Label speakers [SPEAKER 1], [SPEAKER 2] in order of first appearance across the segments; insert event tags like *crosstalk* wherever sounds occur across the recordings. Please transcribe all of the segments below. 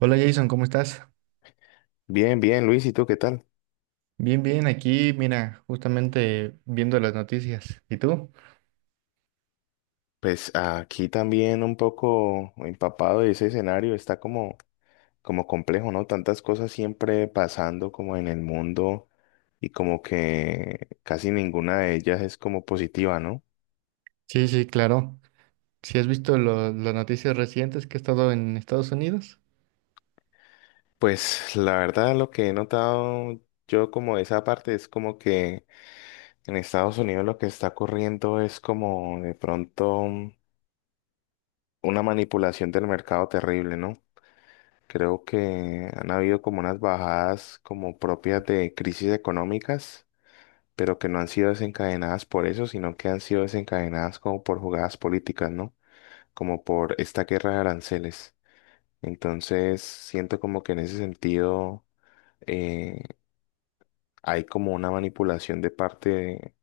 [SPEAKER 1] Hola Jason, ¿cómo estás?
[SPEAKER 2] Bien, bien, Luis, ¿y tú qué tal?
[SPEAKER 1] Bien, bien, aquí, mira, justamente viendo las noticias. ¿Y tú?
[SPEAKER 2] Pues aquí también un poco empapado de ese escenario, está como, como complejo, ¿no? Tantas cosas siempre pasando como en el mundo y como que casi ninguna de ellas es como positiva, ¿no?
[SPEAKER 1] Sí, sí, claro. ¿Si has visto las noticias recientes que he estado en Estados Unidos?
[SPEAKER 2] Pues la verdad lo que he notado yo como de esa parte es como que en Estados Unidos lo que está ocurriendo es como de pronto una manipulación del mercado terrible, ¿no? Creo que han habido como unas bajadas como propias de crisis económicas, pero que no han sido desencadenadas por eso, sino que han sido desencadenadas como por jugadas políticas, ¿no? Como por esta guerra de aranceles. Entonces, siento como que en ese sentido eh, hay como una manipulación de parte de-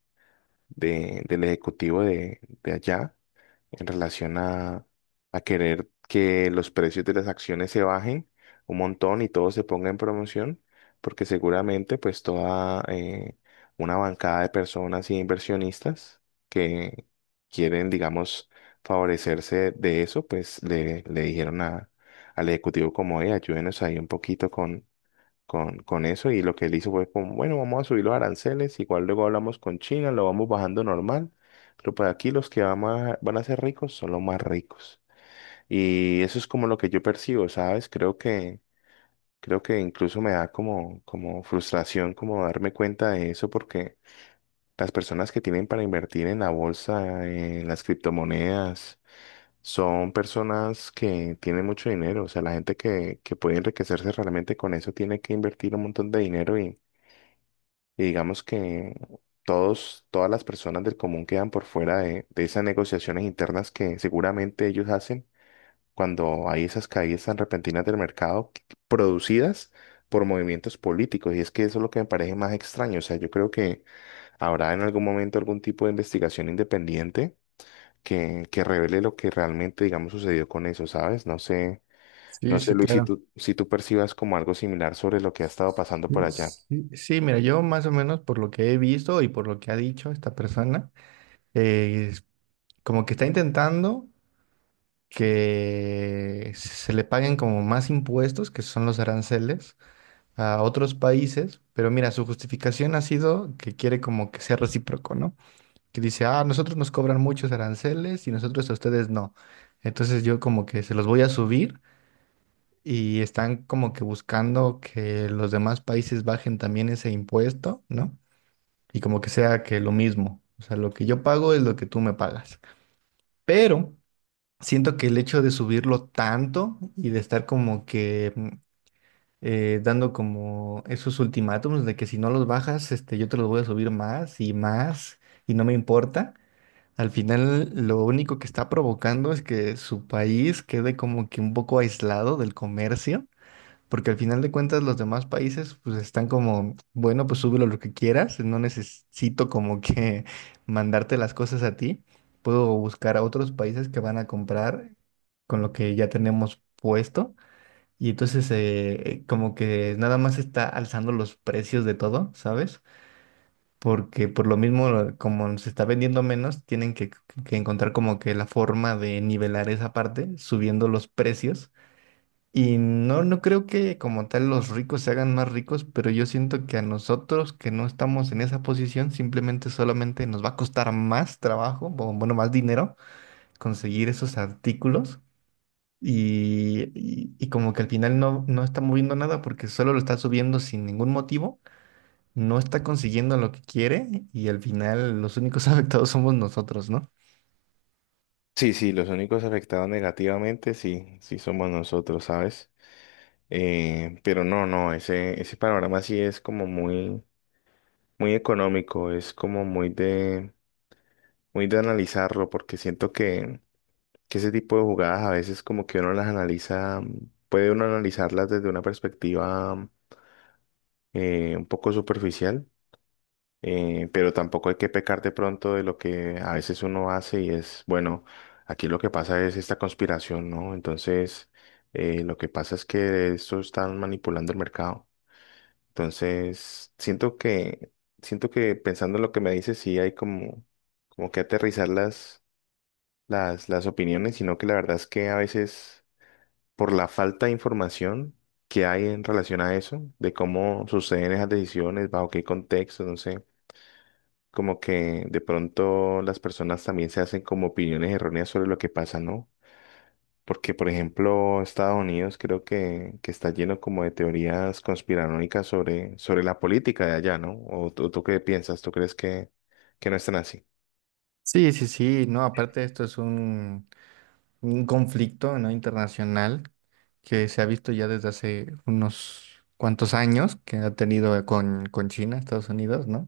[SPEAKER 2] de- del ejecutivo de allá en relación a querer que los precios de las acciones se bajen un montón y todo se ponga en promoción, porque seguramente pues toda una bancada de personas y inversionistas que quieren, digamos, favorecerse de eso, pues le dijeron a, al ejecutivo como, ayúdenos ahí un poquito con con eso y lo que él hizo fue como, bueno, vamos a subir los aranceles, igual luego hablamos con China, lo vamos bajando normal, pero pues aquí los que van a, van a ser ricos son los más ricos. Y eso es como lo que yo percibo, ¿sabes? Creo que incluso me da como, como frustración como darme cuenta de eso porque las personas que tienen para invertir en la bolsa, en las criptomonedas, son personas que tienen mucho dinero, o sea, la gente que puede enriquecerse realmente con eso tiene que invertir un montón de dinero y digamos que todos, todas las personas del común quedan por fuera de esas negociaciones internas que seguramente ellos hacen cuando hay esas caídas tan repentinas producidas por movimientos políticos. Y es que eso es lo que me parece más extraño. O sea, yo creo que habrá en algún momento algún tipo de investigación independiente que revele lo que realmente, digamos, sucedió con eso, ¿sabes? No sé, no
[SPEAKER 1] Sí,
[SPEAKER 2] sé,
[SPEAKER 1] sí,
[SPEAKER 2] Luis, si
[SPEAKER 1] claro.
[SPEAKER 2] tú, si tú percibas como algo similar sobre lo que ha estado pasando por
[SPEAKER 1] Sí,
[SPEAKER 2] allá.
[SPEAKER 1] sí, sí, mira, yo más o menos por lo que he visto y por lo que ha dicho esta persona, es como que está intentando que se le paguen como más impuestos, que son los aranceles, a otros países. Pero mira, su justificación ha sido que quiere como que sea recíproco, ¿no? Que dice, ah, nosotros nos cobran muchos aranceles y nosotros a ustedes no. Entonces yo como que se los voy a subir y están como que buscando que los demás países bajen también ese impuesto, ¿no? Y como que sea que lo mismo, o sea, lo que yo pago es lo que tú me pagas. Pero siento que el hecho de subirlo tanto y de estar como que... mm, dando como esos ultimátums de que si no los bajas, este, yo te los voy a subir más y más y no me importa. Al final, lo único que está provocando es que su país quede como que un poco aislado del comercio, porque al final de cuentas los demás países pues están como, bueno, pues súbelo lo que quieras, no necesito como que *laughs* mandarte las cosas a ti, puedo buscar a otros países que van a comprar con lo que ya tenemos puesto. Y entonces como que nada más está alzando los precios de todo, ¿sabes? Porque por lo mismo, como se está vendiendo menos, tienen que encontrar como que la forma de nivelar esa parte, subiendo los precios. Y no, no creo que como tal los ricos se hagan más ricos, pero yo siento que a nosotros que no estamos en esa posición, simplemente solamente nos va a costar más trabajo, o bueno, más dinero conseguir esos artículos. Y como que al final no, no está moviendo nada porque solo lo está subiendo sin ningún motivo, no está consiguiendo lo que quiere, y al final los únicos *laughs* afectados somos nosotros, ¿no?
[SPEAKER 2] Sí, sí, los únicos afectados negativamente, sí, sí somos nosotros, ¿sabes? Pero no, no, ese panorama sí es como muy, muy económico, es como muy de analizarlo, porque siento que ese tipo de jugadas a veces como que uno las analiza, puede uno analizarlas desde una perspectiva un poco superficial. Pero tampoco hay que pecar de pronto de lo que a veces uno hace y es, bueno, aquí lo que pasa es esta conspiración, ¿no? Entonces, lo que pasa es que esto están manipulando el mercado. Entonces, siento que pensando en lo que me dices, sí hay como, como que aterrizar las opiniones, sino que la verdad es que a veces por la falta de información que hay en relación a eso, de cómo suceden esas decisiones, bajo qué contexto, no sé como que de pronto las personas también se hacen como opiniones erróneas sobre lo que pasa, ¿no? Porque, por ejemplo, Estados Unidos creo que está lleno como de teorías conspiranoicas sobre, sobre la política de allá, ¿no? ¿O tú qué piensas? ¿Tú crees que no están así?
[SPEAKER 1] Sí, sí, sí, no, aparte esto es un conflicto, ¿no?, internacional, que se ha visto ya desde hace unos cuantos años que ha tenido con China, Estados Unidos, ¿no?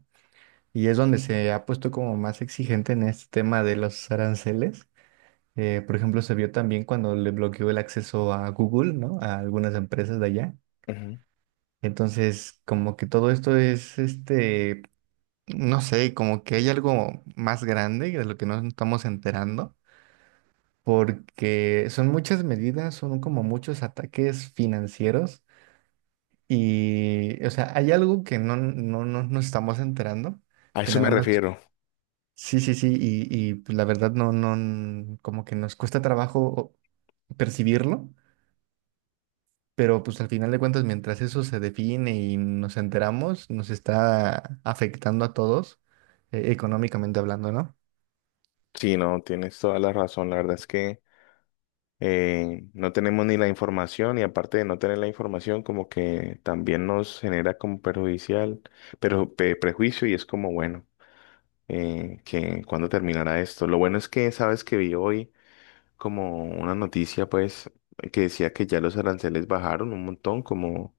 [SPEAKER 1] Y es donde se ha puesto como más exigente en este tema de los aranceles. Por ejemplo, se vio también cuando le bloqueó el acceso a Google, ¿no? A algunas empresas de allá.
[SPEAKER 2] Ujú.
[SPEAKER 1] Entonces, como que todo esto es este. No sé, como que hay algo más grande de lo que nos estamos enterando, porque son muchas medidas, son como muchos ataques financieros y, o sea, hay algo que no nos estamos enterando,
[SPEAKER 2] A
[SPEAKER 1] que
[SPEAKER 2] eso me
[SPEAKER 1] nada más,
[SPEAKER 2] refiero.
[SPEAKER 1] sí, sí, sí, y pues, la verdad no, no, como que nos cuesta trabajo percibirlo, pero pues al final de cuentas, mientras eso se define y nos enteramos, nos está afectando a todos, económicamente hablando, ¿no?
[SPEAKER 2] Sí, no, tienes toda la razón. La verdad es que no tenemos ni la información y aparte de no tener la información, como que también nos genera como perjudicial, pero prejuicio y es como bueno. Eh, que cuándo terminará esto. Lo bueno es que sabes que vi hoy como una noticia, pues, que decía que ya los aranceles bajaron un montón, como,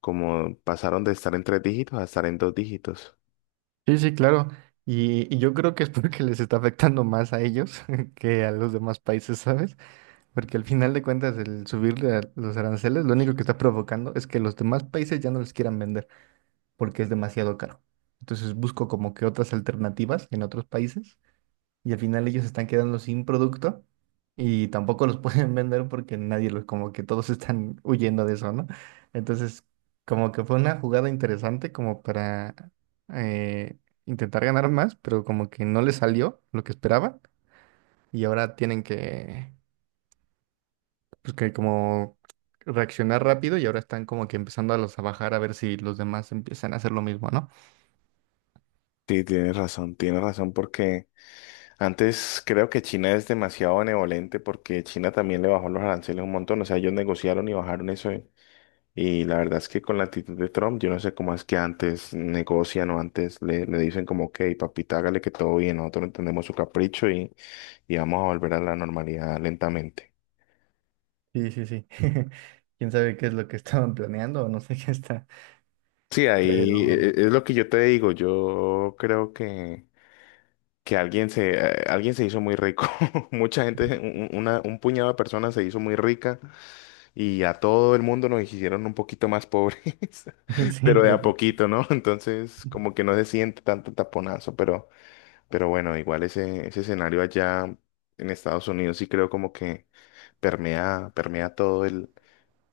[SPEAKER 2] como pasaron de estar en tres dígitos a estar en dos dígitos.
[SPEAKER 1] Sí, sí, claro. Y yo creo que es *laughs* porque les está afectando más a ellos *laughs* que a los demás países, ¿sabes? Porque al final de cuentas el subirle a los aranceles lo único que está provocando es que los demás países ya no les quieran vender porque es demasiado caro. Entonces busco como que otras alternativas en otros países y al final ellos están quedando sin producto y tampoco los *laughs* pueden vender porque nadie los, como que todos están huyendo de eso, ¿no? Entonces, como que fue una jugada interesante como para eh, intentar ganar más, pero como que no les salió lo que esperaban y ahora tienen que, pues que como reaccionar rápido, y ahora están como que empezando a los a bajar a ver si los demás empiezan a hacer lo mismo, ¿no?
[SPEAKER 2] Sí, tienes razón, porque antes creo que China es demasiado benevolente, porque China también le bajó los aranceles un montón, o sea, ellos negociaron y bajaron eso. Y la verdad es que con la actitud de Trump, yo no sé cómo es que antes negocian o antes le, le dicen como, ok, papita, hágale que todo bien, nosotros entendemos su capricho y vamos a volver a la normalidad lentamente.
[SPEAKER 1] Sí, sí, sí. *laughs* Quién sabe qué es lo que estaban planeando o no sé qué está.
[SPEAKER 2] Sí,
[SPEAKER 1] Pero
[SPEAKER 2] ahí es lo que yo te digo, yo creo que alguien se hizo muy rico, *laughs* mucha gente, un puñado de personas se hizo muy rica y a todo el mundo nos hicieron un poquito más pobres,
[SPEAKER 1] *laughs*
[SPEAKER 2] *laughs* pero
[SPEAKER 1] sí,
[SPEAKER 2] de
[SPEAKER 1] yo,
[SPEAKER 2] a poquito, ¿no? Entonces como que no se siente tanto taponazo, pero... Pero bueno, igual ese, ese escenario allá en Estados Unidos sí creo como que permea, permea todo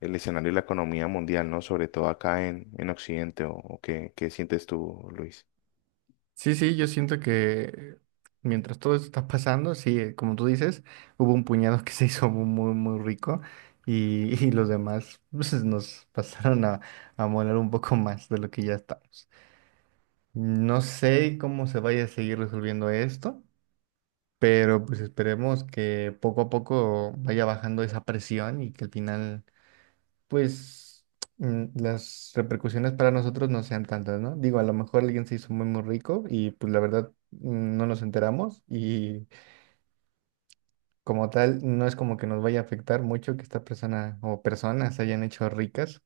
[SPEAKER 2] el escenario de la economía mundial, ¿no? Sobre todo acá en Occidente, o qué, qué sientes tú, Luis?
[SPEAKER 1] sí, sí, yo siento que mientras todo esto está pasando, sí, como tú dices, hubo un puñado que se hizo muy, muy, muy rico y, *laughs* y los demás pues, nos pasaron a moler un poco más de lo que ya estamos. No sé cómo se vaya a seguir resolviendo esto, pero pues esperemos que poco a poco vaya bajando esa presión y que al final pues las repercusiones para nosotros no sean tantas, ¿no? Digo, a lo mejor alguien se hizo muy, muy rico y pues la verdad no nos enteramos y como tal no es como que nos vaya a afectar mucho que esta persona o personas se hayan hecho ricas,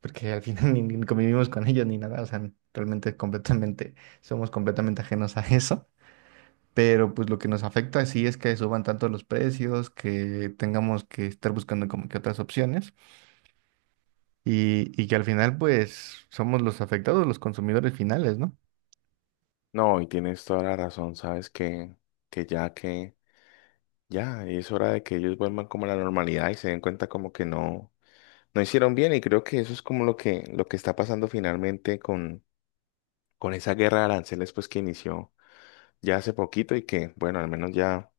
[SPEAKER 1] porque al final *laughs* ni convivimos con ellos ni nada, o sea, realmente es completamente, somos completamente ajenos a eso. Pero pues lo que nos afecta sí es que suban tanto los precios, que tengamos que estar buscando como que otras opciones. Y, y que al final pues somos los afectados, los consumidores finales, ¿no?
[SPEAKER 2] No, y tienes toda la razón, sabes que ya es hora de que ellos vuelvan como a la normalidad y se den cuenta como que no, no hicieron bien y creo que eso es como lo que está pasando finalmente con esa guerra de aranceles pues que inició ya hace poquito y que bueno, al menos ya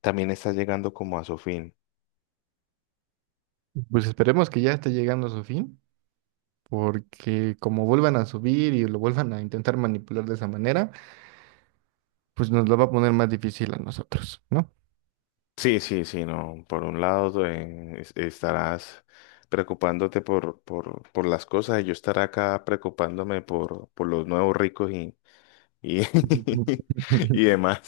[SPEAKER 2] también está llegando como a su fin.
[SPEAKER 1] Pues esperemos que ya esté llegando a su fin, porque como vuelvan a subir y lo vuelvan a intentar manipular de esa manera, pues nos lo va a poner más difícil a nosotros, ¿no?
[SPEAKER 2] Sí, sí, sí, no. Por un lado, estarás preocupándote por las cosas y yo estaré acá preocupándome por los nuevos ricos y, *laughs* y
[SPEAKER 1] *laughs*
[SPEAKER 2] demás.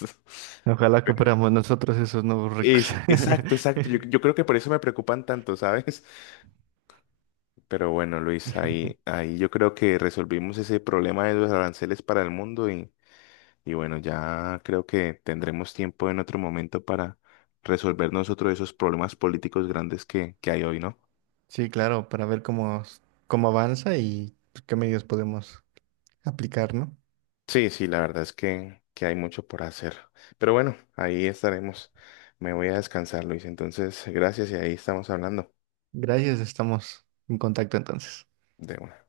[SPEAKER 1] Ojalá que fuéramos nosotros esos nuevos ricos.
[SPEAKER 2] Es, exacto, exacto. Yo,
[SPEAKER 1] *laughs*
[SPEAKER 2] yo creo que por eso me preocupan tanto, ¿sabes? *laughs* Pero bueno, Luis, ahí, ahí yo creo que resolvimos ese problema de los aranceles para el mundo. Y bueno, ya creo que tendremos tiempo en otro momento para resolver nosotros esos problemas políticos grandes que hay hoy, ¿no?
[SPEAKER 1] Sí, claro, para ver cómo, cómo avanza y pues, qué medios podemos aplicar, ¿no?
[SPEAKER 2] Sí, sí, la verdad es que hay mucho por hacer. Pero bueno, ahí estaremos. Me voy a descansar, Luis. Entonces, gracias y ahí estamos hablando
[SPEAKER 1] Gracias, estamos en contacto entonces.
[SPEAKER 2] de una.